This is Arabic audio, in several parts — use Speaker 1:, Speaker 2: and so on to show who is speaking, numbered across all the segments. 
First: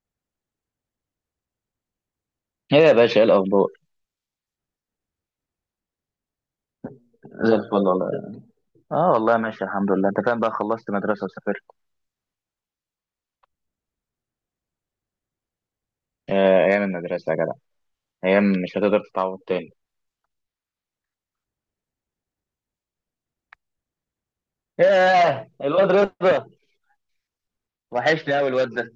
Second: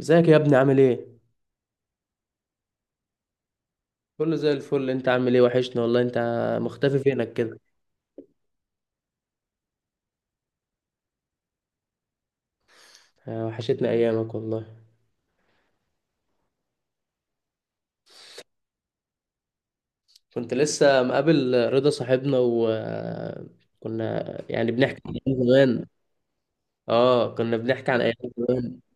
Speaker 1: ازيك يا ابني، عامل ايه؟
Speaker 2: ايه يا باشا، ايه الاخبار؟
Speaker 1: كله زي الفل. انت عامل ايه؟ وحشنا والله انت، مختفي فينك
Speaker 2: زي
Speaker 1: كده.
Speaker 2: الفل والله. اه والله ماشي الحمد لله. انت فاهم بقى، خلصت مدرسة وسافرت.
Speaker 1: آه، وحشتنا ايامك والله.
Speaker 2: ايام المدرسه يا جدع، ايام مش هتقدر تتعوض تاني.
Speaker 1: كنت لسه مقابل رضا صاحبنا وكنا يعني بنحكي عن ايام
Speaker 2: ياه،
Speaker 1: زمان.
Speaker 2: الواد رضا،
Speaker 1: اه، كنا بنحكي عن ايام
Speaker 2: وحشني قوي الواد
Speaker 1: زمان،
Speaker 2: ده.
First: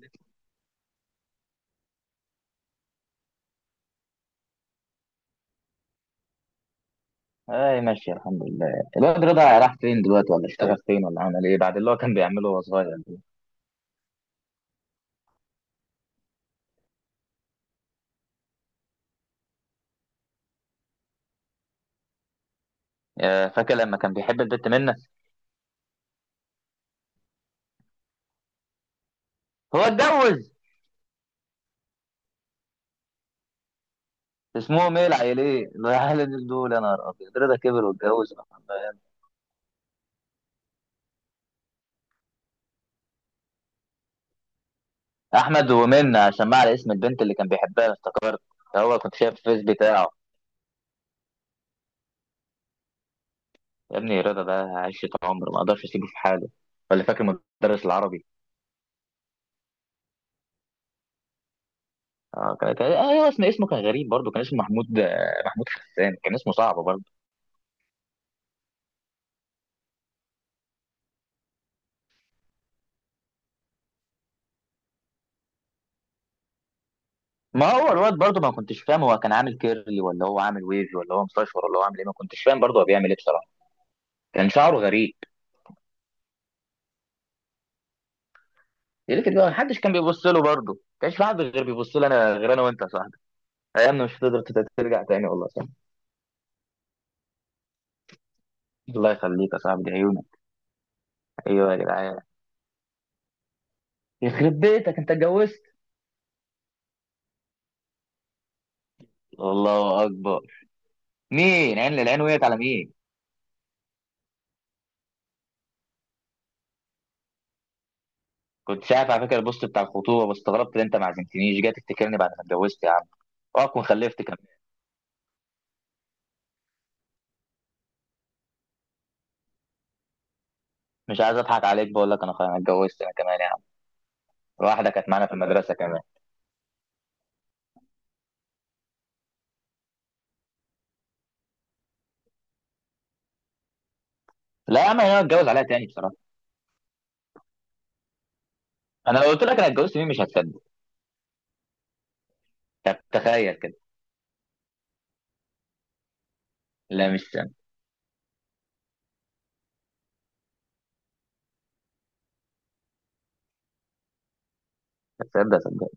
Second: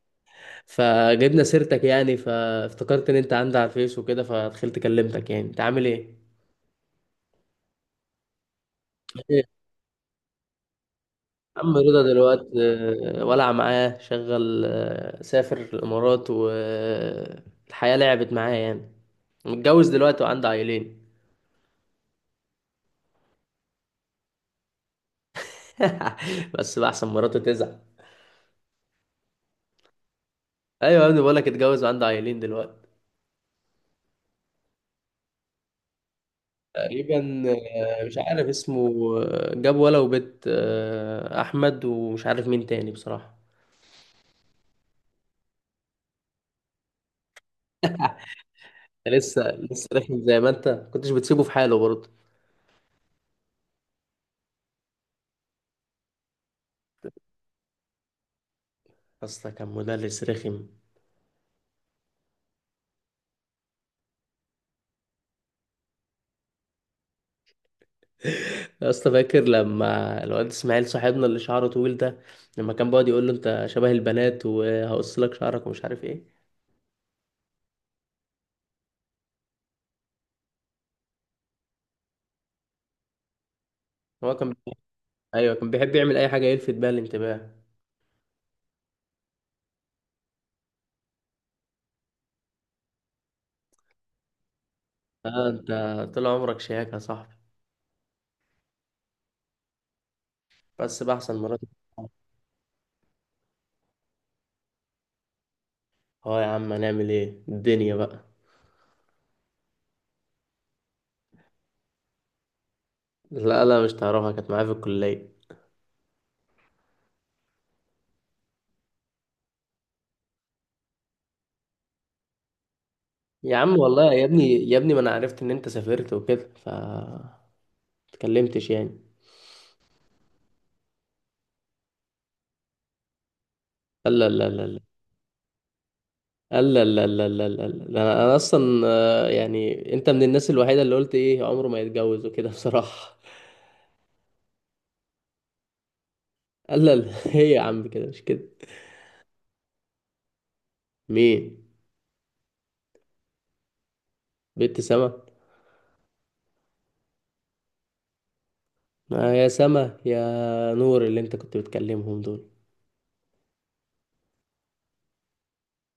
Speaker 1: فجبنا سيرتك يعني، فافتكرت ان انت عندي على الفيس وكده، فدخلت كلمتك. يعني انت عامل ايه؟
Speaker 2: اي ماشي الحمد لله. الواد
Speaker 1: إيه؟
Speaker 2: رضا راح فين دلوقتي؟ ولا اشتغل فين؟ ولا عمل ايه
Speaker 1: عم
Speaker 2: بعد اللي هو
Speaker 1: رضا
Speaker 2: كان
Speaker 1: دلوقتي؟
Speaker 2: بيعمله وهو صغير؟
Speaker 1: آه، ولع معاه شغل. سافر الامارات والحياة لعبت معاه يعني. متجوز دلوقتي وعنده عيلين.
Speaker 2: يا فاكر لما كان بيحب البت منة؟
Speaker 1: بس بقى احسن مراته تزعل.
Speaker 2: هو اتجوز؟
Speaker 1: ايوه يا ابني، بقول لك اتجوز وعنده عيلين دلوقتي.
Speaker 2: اسمهم ايه العيلين العيلين دول؟ يا نهار ابيض،
Speaker 1: تقريبا.
Speaker 2: رضا كبر
Speaker 1: آه، مش
Speaker 2: واتجوز.
Speaker 1: عارف اسمه. آه، جاب ولا وبيت، احمد ومش عارف مين تاني بصراحه.
Speaker 2: احمد ومنة، عشان ما على اسم البنت اللي كان بيحبها افتكرت. هو
Speaker 1: أنت
Speaker 2: كنت شايف
Speaker 1: لسه
Speaker 2: الفيس
Speaker 1: لسه
Speaker 2: بتاعه.
Speaker 1: رخم، زي ما انت كنتش بتسيبه في حاله برضه.
Speaker 2: يا ابني رضا ده عشرة عمر، ما اقدرش اسيبه في حاله. ولا فاكر مدرس العربي؟
Speaker 1: اصلا كان مدرس رخم.
Speaker 2: اه كان اسمه كان غريب برضه، كان اسمه محمود، محمود حسان، كان اسمه صعب برضه.
Speaker 1: يا اسطى، فاكر لما الواد اسماعيل صاحبنا اللي شعره طويل ده، لما كان بيقعد يقول له انت شبه البنات وهقص لك شعرك ومش عارف ايه.
Speaker 2: ما هو الواد برضه ما كنتش فاهم هو كان عامل كيرلي، ولا هو عامل ويف، ولا هو مستشفر، ولا هو عامل ايه. ما كنتش فاهم برضه هو بيعمل ايه بصراحه.
Speaker 1: هو
Speaker 2: كان
Speaker 1: كان
Speaker 2: شعره غريب.
Speaker 1: ايوه، كان بيحب يعمل اي حاجه يلفت بيها الانتباه.
Speaker 2: لكن ما حدش كان بيبص له برضه، ما كانش في حد غير بيبص له انا، غير انا وانت يا صاحبي. ايامنا مش هتقدر ترجع تاني والله
Speaker 1: اه
Speaker 2: يا
Speaker 1: انت،
Speaker 2: صاحبي.
Speaker 1: طول عمرك شياكة يا صاحبي.
Speaker 2: الله يخليك يا صاحبي، دي عيونك.
Speaker 1: بس بقى احسن مرات.
Speaker 2: ايوه يا جدعان، يخرب بيتك انت اتجوزت!
Speaker 1: اه يا عم، هنعمل ايه الدنيا بقى.
Speaker 2: الله اكبر، مين عين للعين وقعت على مين؟
Speaker 1: لا لا، مش تعرفها، كانت معايا في الكلية.
Speaker 2: كنت شايف على فكره البوست بتاع الخطوبه، بس استغربت ان انت ما عزمتنيش، جاي تفتكرني بعد ما اتجوزت يا عم؟
Speaker 1: يا عم
Speaker 2: واكون
Speaker 1: والله
Speaker 2: خلفت
Speaker 1: يا
Speaker 2: كمان.
Speaker 1: ابني، يا ابني ما انا عرفت ان انت سافرت وكده اتكلمتش يعني.
Speaker 2: مش عايز اضحك عليك، بقول لك انا خلاص أنا اتجوزت انا كمان يا عم.
Speaker 1: لا لا لا لا
Speaker 2: واحده كانت معانا في المدرسه كمان.
Speaker 1: لا لا لا لا لا لا، أنا اصلا. آه، يعني انت من الناس الوحيدة اللي قلت ايه عمره ما يتجوز وكده بصراحة.
Speaker 2: لا يا عم، انا اتجوز عليها تاني بصراحه.
Speaker 1: لا لا، هي يا عم كده مش كده.
Speaker 2: انا لو قلت لك انا اتجوزت مين مش هتصدق.
Speaker 1: مين؟
Speaker 2: طب تخيل كده.
Speaker 1: بنت سما؟
Speaker 2: لا، مش سنة.
Speaker 1: ما يا سما يا نور اللي انت كنت بتكلمهم دول.
Speaker 2: هتصدق صدق؟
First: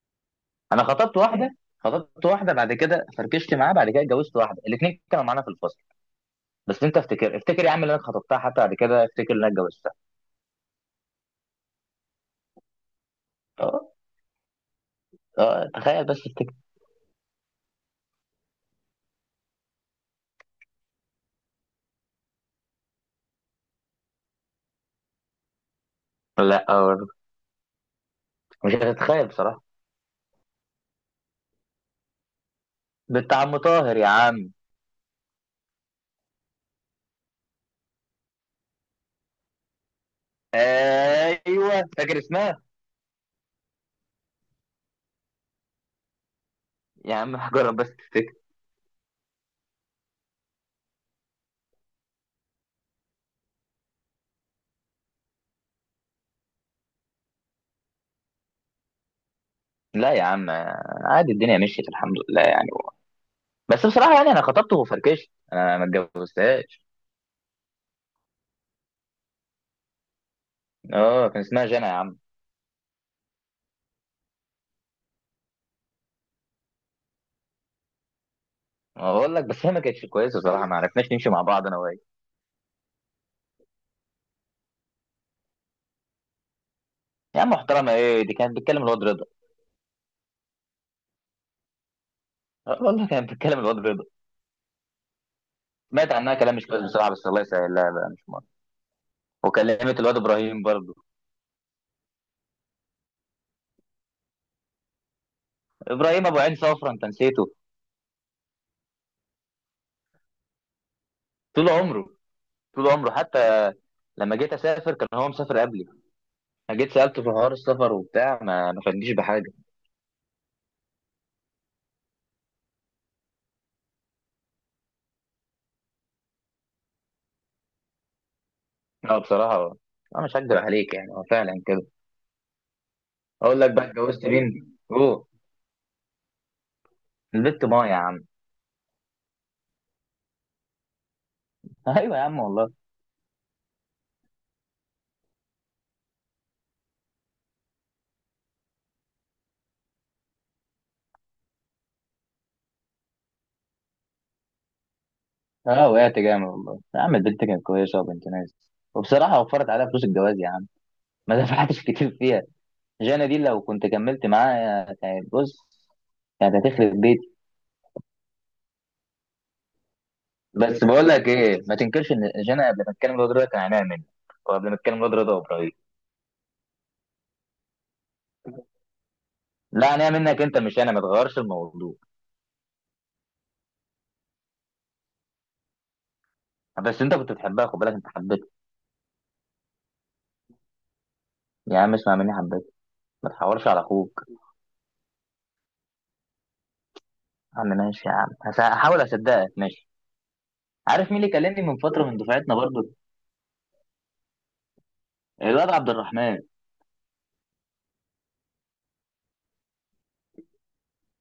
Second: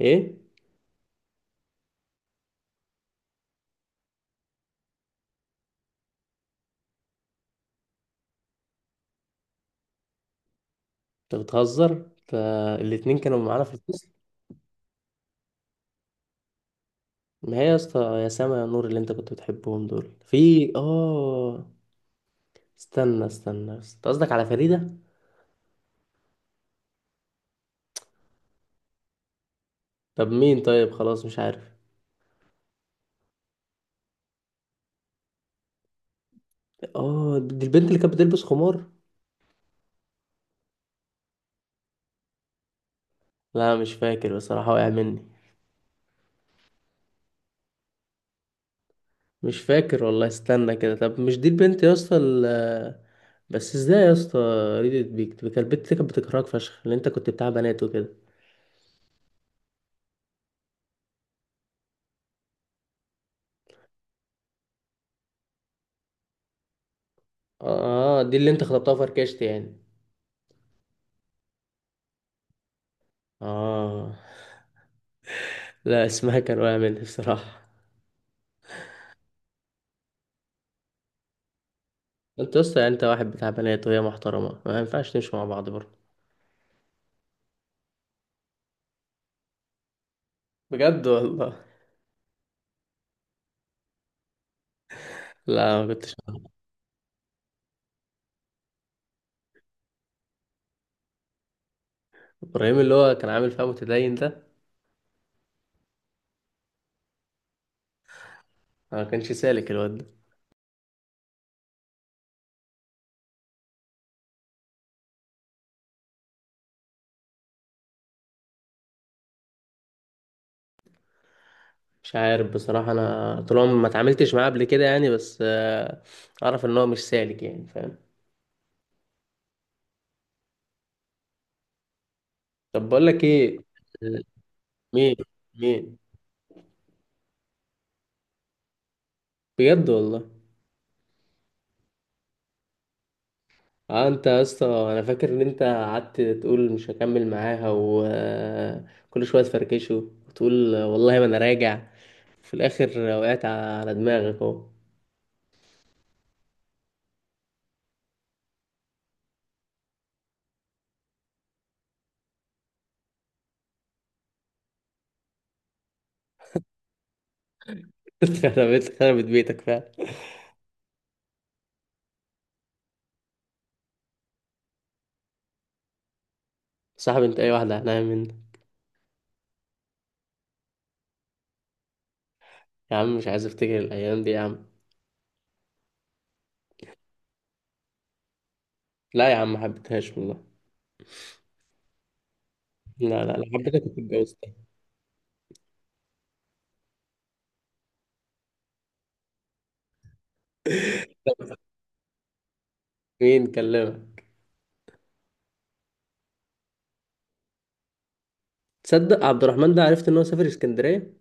Speaker 1: ايه؟
Speaker 2: انا خطبت واحده، خطبت واحده. بعد كده فركشت معاها، بعد كده اتجوزت واحده. الاثنين كانوا معانا في الفصل. بس انت افتكر يا عم، اللي انا خطبتها حتى بعد كده افتكر ان انا اتجوزتها.
Speaker 1: انت بتهزر، فالاتنين كانوا معانا في
Speaker 2: اه.
Speaker 1: الفصل.
Speaker 2: اه تخيل، بس افتكر.
Speaker 1: ما هي يا اسطى، يا سما يا نور اللي انت كنت بتحبهم دول في استنى استنى، انت قصدك على فريدة؟
Speaker 2: لا، أه. مش هتتخيل بصراحة.
Speaker 1: طب مين؟ طيب خلاص مش عارف.
Speaker 2: بنت عم طاهر يا عم.
Speaker 1: اه، دي البنت اللي كانت بتلبس خمار.
Speaker 2: ايوه، فاكر اسمها؟
Speaker 1: لا مش فاكر بصراحة، وقع مني.
Speaker 2: يا عم هجرب، بس تفتكر.
Speaker 1: مش فاكر والله. استنى كده، طب مش دي البنت يا اسطى بس ازاي يا اسطى؟ ريدت بيك كانت البنت اللي كانت بتكرهك فشخ، اللي انت كنت بتاع بنات وكده.
Speaker 2: لا يا عم، عادي الدنيا مشيت الحمد لله يعني. بس بصراحة يعني انا خطبته وفركشت، انا ما اتجوزتهاش.
Speaker 1: اه، دي اللي انت خطبتها فركشت يعني.
Speaker 2: اه كان اسمها جنى يا عم.
Speaker 1: اه. لا اسمها كان واقع مني بصراحة.
Speaker 2: اقول لك، بس هي ما كانتش كويسة بصراحة، ما عرفناش نمشي مع بعض انا وهي.
Speaker 1: انت يا اسطى يعني، انت واحد بتاع بنات وهي محترمة، ما ينفعش تمشوا مع بعض برضه.
Speaker 2: يا عم محترمة ايه، دي كانت بتكلم الواد رضا.
Speaker 1: بجد والله؟
Speaker 2: والله كانت بتكلم الواد رضا.
Speaker 1: لا ما
Speaker 2: مات
Speaker 1: كنتش.
Speaker 2: عنها كلام مش كويس بصراحة، بس الله يسهل. لا لا، مش مرة. وكلمت الواد ابراهيم برضه.
Speaker 1: ابراهيم اللي هو كان عامل فيها متدين ده؟
Speaker 2: ابراهيم ابو عين صفرا، انت نسيته؟
Speaker 1: ما كانش سالك الواد ده.
Speaker 2: طول عمره، طول عمره حتى. لما جيت اسافر كان هو مسافر قبلي. انا جيت سالته في حوار السفر وبتاع، ما فادنيش بحاجه.
Speaker 1: مش عارف بصراحة، انا طول عمري ما اتعاملتش معاه قبل كده يعني بس، اعرف ان هو مش سالك يعني، فاهم.
Speaker 2: لا بصراحه، انا مش هكدب عليك يعني، هو فعلا كده.
Speaker 1: طب بقول لك ايه.
Speaker 2: اقول لك بقى اتجوزت مين؟
Speaker 1: مين؟
Speaker 2: اوه.
Speaker 1: مين؟
Speaker 2: البت ما يا عم.
Speaker 1: بجد والله؟
Speaker 2: ايوه يا عم والله.
Speaker 1: اه انت يا اسطى، انا فاكر ان انت قعدت تقول مش هكمل معاها وكل شويه تفركشه، وتقول والله ما انا راجع، في الاخر وقعت على دماغك اهو.
Speaker 2: اه وقعت جامد والله يا عم. البنت كانت كويسه وبنت ناس، وبصراحه وفرت عليها فلوس الجواز يا عم. ما دفعتش كتير فيها. جانا دي لو كنت كملت معاها كانت بص، كانت هتخرب بيتي.
Speaker 1: خربت خربت بيتك فعلا.
Speaker 2: بس بقول لك ايه، ما تنكرش ان جانا قبل ما اتكلم الواد ده كان عينيها مني، وقبل ما اتكلم الواد رضا وابراهيم.
Speaker 1: صاحب، انت اي واحده هنعمل منها.
Speaker 2: لا انا منك انت، مش انا، ما تغيرش الموضوع.
Speaker 1: يا عم مش عايز افتكر الايام دي يا عم.
Speaker 2: بس انت كنت بتحبها، خد بالك انت حبيتها.
Speaker 1: لا يا عم، ما حبيتهاش والله.
Speaker 2: يا عم اسمع مني، حبيتها.
Speaker 1: لا
Speaker 2: ما
Speaker 1: لا، لو
Speaker 2: تحورش على
Speaker 1: حبيتك كنت
Speaker 2: اخوك.
Speaker 1: اتجوزت.
Speaker 2: يا عم ماشي يا عم، هحاول اصدقك ماشي. عارف مين اللي كلمني من فتره من دفعتنا برضو؟
Speaker 1: مين كلمك؟
Speaker 2: الواد عبد الرحمن.
Speaker 1: تصدق عبد الرحمن ده، عرفت ان هو سافر اسكندريه؟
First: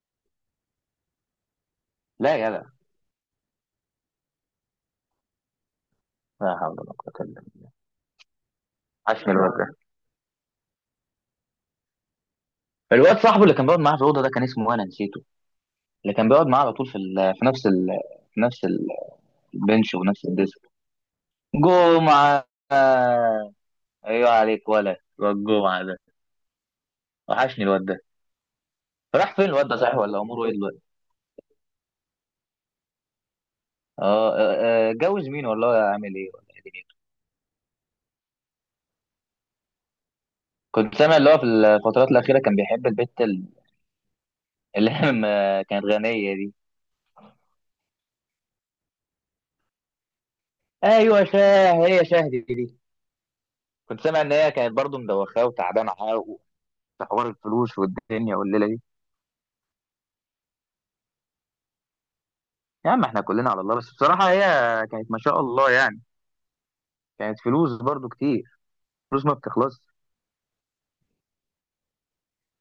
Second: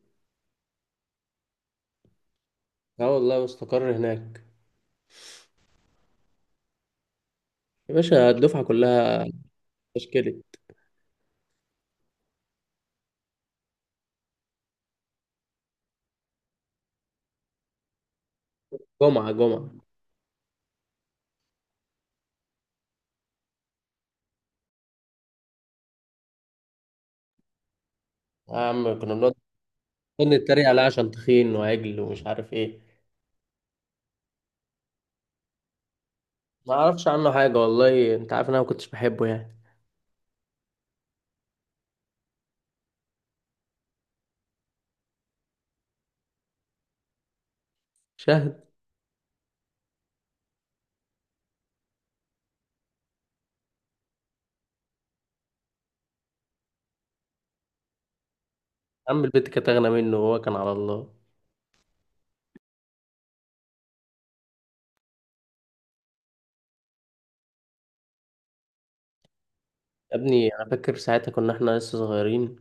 Speaker 2: لا يا جدع!
Speaker 1: اه والله، واستقر هناك.
Speaker 2: لا حول ولا قوه الا بالله!
Speaker 1: يا باشا الدفعه كلها.
Speaker 2: عشمي الواد ده.
Speaker 1: تشكيلي.
Speaker 2: الواد صاحبه اللي كان بيقعد معاه في الاوضه ده كان اسمه إيه؟ انا نسيته. اللي كان بيقعد معاه على طول في نفس
Speaker 1: جمعه جمعه.
Speaker 2: البنش ونفس الديسك. جمعه! ايوه عليك، ولا الواد جمعه ده، وحشني الواد ده.
Speaker 1: يا عم كنا بنقعد،
Speaker 2: راح فين الواد ده صحيح؟ ولا
Speaker 1: كنا
Speaker 2: اموره ايه
Speaker 1: نتريق
Speaker 2: دلوقتي؟
Speaker 1: عليه عشان تخين وعجل ومش عارف ايه.
Speaker 2: اه. جوز مين والله؟ اعمل ايه ولا ايه
Speaker 1: ما
Speaker 2: دنيته.
Speaker 1: اعرفش عنه حاجه والله، انت عارف ان انا ما كنتش بحبه يعني.
Speaker 2: كنت سامع اللي هو في الفترات الاخيره كان بيحب البت اللي هي كانت غنيه دي.
Speaker 1: شاهد.
Speaker 2: ايوه شاه، هي شاه دي دي. كنت سامع ان هي كانت برضه مدوخاه وتعبانه حق، في حوار الفلوس والدنيا والليله دي.
Speaker 1: عم البت كانت اغنى منه وهو كان على الله.
Speaker 2: يا عم احنا كلنا على الله، بس بصراحه هي كانت ما شاء الله يعني، كانت فلوس برضه كتير، فلوس ما بتخلصش.
Speaker 1: يا ابني، انا فاكر ساعتها كنا احنا لسه صغيرين،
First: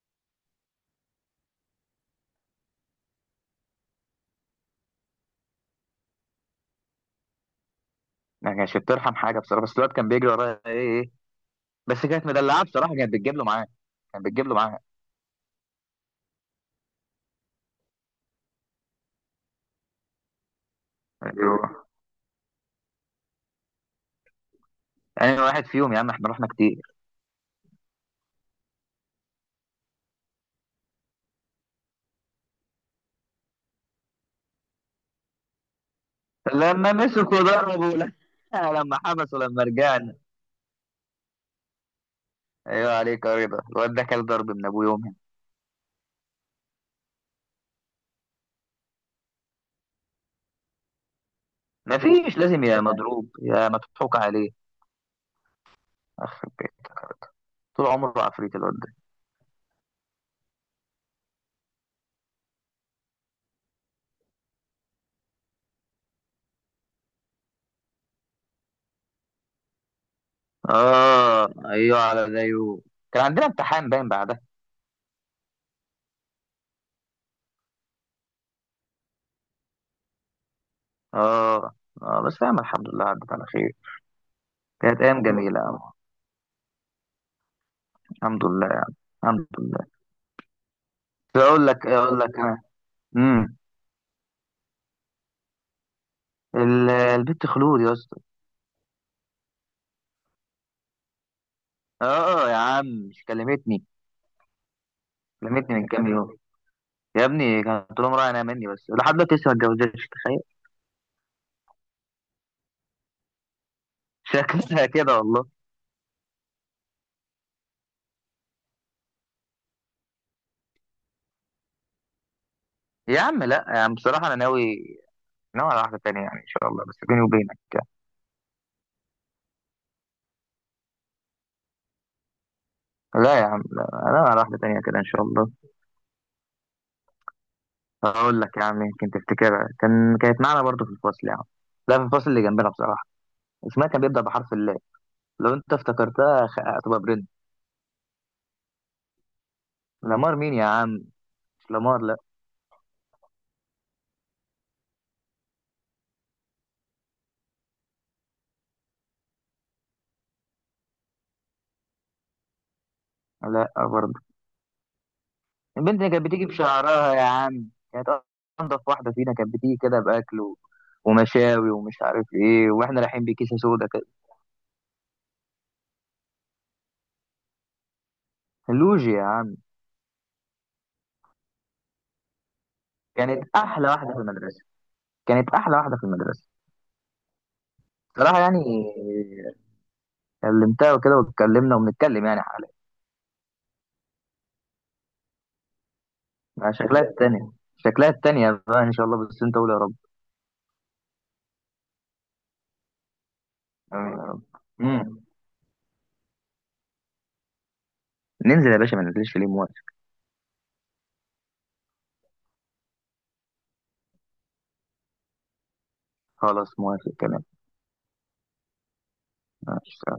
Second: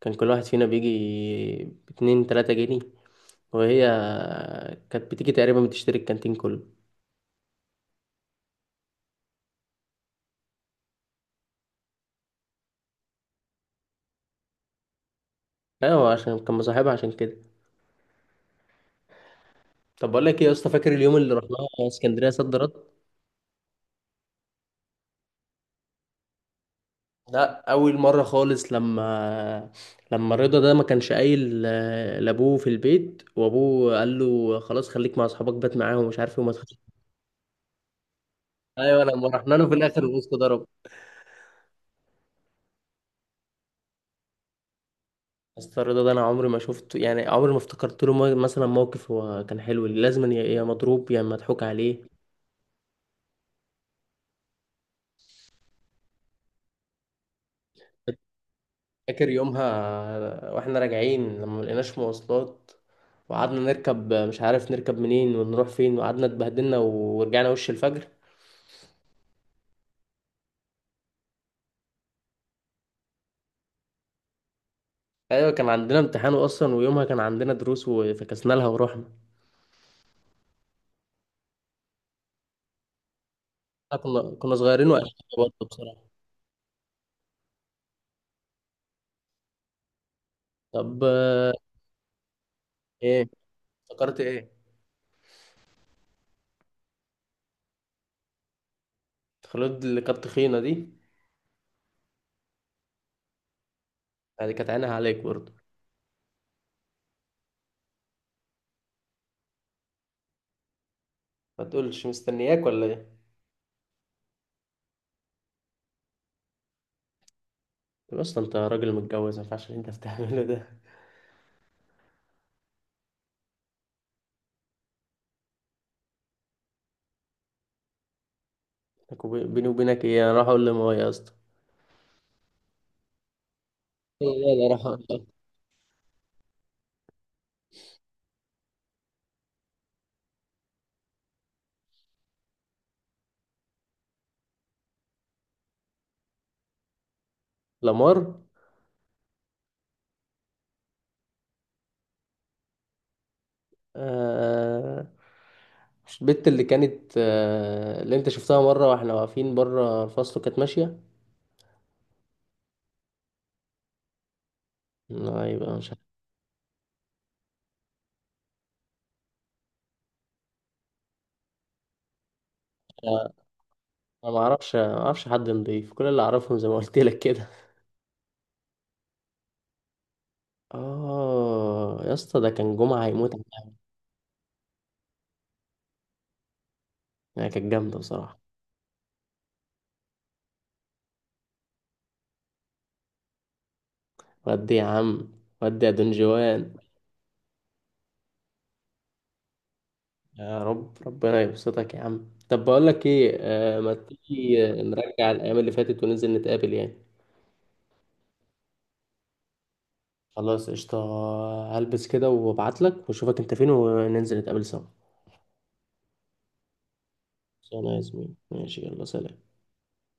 Speaker 1: كان كل واحد فينا بيجي باتنين تلاتة جنيه، وهي كانت بتيجي تقريبا بتشتري الكانتين كله.
Speaker 2: ما كانتش بترحم حاجه بصراحه، بس الواد كان بيجري ورايا ايه ايه إيه. بس كانت مدلعه بصراحه، كانت بتجيب له معاه.
Speaker 1: ايوه، عشان كان مصاحبها، عشان كده. طب بقول لك ايه يا اسطى، فاكر اليوم اللي
Speaker 2: ايوه
Speaker 1: رحناه اسكندريه صد رد؟
Speaker 2: انا واحد فيهم يا عم، احنا رحنا كتير.
Speaker 1: لا، اول مره خالص، لما رضا ده ما كانش قايل لابوه في البيت، وابوه قال له خلاص خليك مع اصحابك، بات معاهم ومش عارف ايه وما تخش.
Speaker 2: لما مسكوا ضربوا. لا، لما
Speaker 1: ايوه، لما
Speaker 2: حبسوا
Speaker 1: رحنا
Speaker 2: لما
Speaker 1: له في الاخر،
Speaker 2: رجعنا.
Speaker 1: الوسط ضرب.
Speaker 2: ايوه عليك يا رضا، الواد ده كان ضرب من ابوه يومها.
Speaker 1: بس رضا ده، انا عمري ما شفته يعني، عمري ما افتكرت له مثلا موقف هو كان حلو، لازم يا مضروب يا مضحوك عليه.
Speaker 2: مفيش، لازم يا مضروب يا مضحوك عليه. أخ، طول عمره عفريت الواد ده.
Speaker 1: فاكر يومها واحنا راجعين لما ملقيناش مواصلات، وقعدنا نركب مش عارف نركب منين ونروح فين، وقعدنا اتبهدلنا ورجعنا وش الفجر.
Speaker 2: اه ايوه على زيه. كان عندنا امتحان باين بعدها.
Speaker 1: ايوه، كان عندنا امتحان اصلا، ويومها كان عندنا دروس وفكسنا لها ورحنا.
Speaker 2: اه اه، بس فاهم الحمد لله عدت على خير.
Speaker 1: إحنا كنا صغيرين
Speaker 2: كانت
Speaker 1: وقتها.
Speaker 2: ايام
Speaker 1: برضه
Speaker 2: جميله أوي.
Speaker 1: بصراحه.
Speaker 2: الحمد لله يعني، الحمد لله.
Speaker 1: طب
Speaker 2: اقول لك، اقول لك انا.
Speaker 1: ايه؟
Speaker 2: امم
Speaker 1: افتكرت ايه؟
Speaker 2: البت خلود يا اسطى.
Speaker 1: خلود اللي كانت تخينه دي؟
Speaker 2: اه يا عم، مش كلمتني؟
Speaker 1: يعني كانت عينها عليك برضه.
Speaker 2: كلمتني من كام يوم. يا ابني كانت لهم رايح انا مني، بس لحد دلوقتي لسه ما اتجوزتش، تخيل.
Speaker 1: ما تقولش مستنياك ولا ايه؟
Speaker 2: شكلها كده والله.
Speaker 1: طب اصلا انت راجل متجوز، ما ينفعش اللي انت بتعمله ده.
Speaker 2: يا عم لا يا عم، بصراحه انا ناوي، ناوي على واحده تانية يعني ان شاء الله، بس بيني وبينك يعني.
Speaker 1: لك بيني وبينك ايه؟ انا راح اقول لماما يا اسطى.
Speaker 2: لا يا عم، لا انا
Speaker 1: لا
Speaker 2: ناوي على واحده
Speaker 1: لا،
Speaker 2: تانية
Speaker 1: راح
Speaker 2: كده ان شاء
Speaker 1: اقول.
Speaker 2: الله. هقول لك يا عم، يمكن تفتكرها، كان كانت معانا برضو في الفصل يا عم. لا في الفصل اللي جنبنا بصراحه. اسمها كان بيبدا بحرف اللام. لو انت افتكرتها هتبقى برنس.
Speaker 1: لمار؟
Speaker 2: لامار مين يا عم؟ مش لامار لا.
Speaker 1: آه... مش البت اللي كانت اللي انت شفتها مره واحنا واقفين بره الفصل وكانت ماشيه؟
Speaker 2: لا برضه.
Speaker 1: لا، يبقى مش
Speaker 2: البنت اللي كانت بتيجي بشعرها يا عم، كانت انضف واحده فينا، كانت بتيجي كده باكل ومشاوي ومش عارف ايه، واحنا رايحين
Speaker 1: عارف.
Speaker 2: بكيسه سودا كده.
Speaker 1: انا ما اعرفش حد نضيف، كل اللي اعرفهم زي ما قلت لك كده.
Speaker 2: لوجيا يا عم.
Speaker 1: اه يا اسطى، ده كان جمعة هيموت
Speaker 2: كانت
Speaker 1: عنها.
Speaker 2: احلى واحده في المدرسه، كانت احلى واحده في المدرسه.
Speaker 1: هي كانت جامدة بصراحة.
Speaker 2: صراحه يعني، كلمتها وكده واتكلمنا وبنتكلم يعني حاليا.
Speaker 1: ودي يا عم، ودي يا
Speaker 2: مع
Speaker 1: دنجوان.
Speaker 2: شكلها التانية، شكلها التانية بقى ان شاء الله، بس انت قول يا رب.
Speaker 1: يا رب ربنا يبسطك يا عم. طب بقول لك ايه، ما
Speaker 2: آمين يا رب.
Speaker 1: تيجي،
Speaker 2: مم.
Speaker 1: نرجع الايام اللي فاتت وننزل نتقابل يعني.
Speaker 2: ننزل يا باشا، ما ننزلش ليه، موافق.
Speaker 1: خلاص قشطة. هلبس كده وابعت لك واشوفك انت فين، وننزل نتقابل سوا.
Speaker 2: خلاص موافق كمان.
Speaker 1: خلاص يا زميلي، ماشي، يلا سلام.
Speaker 2: ماشي.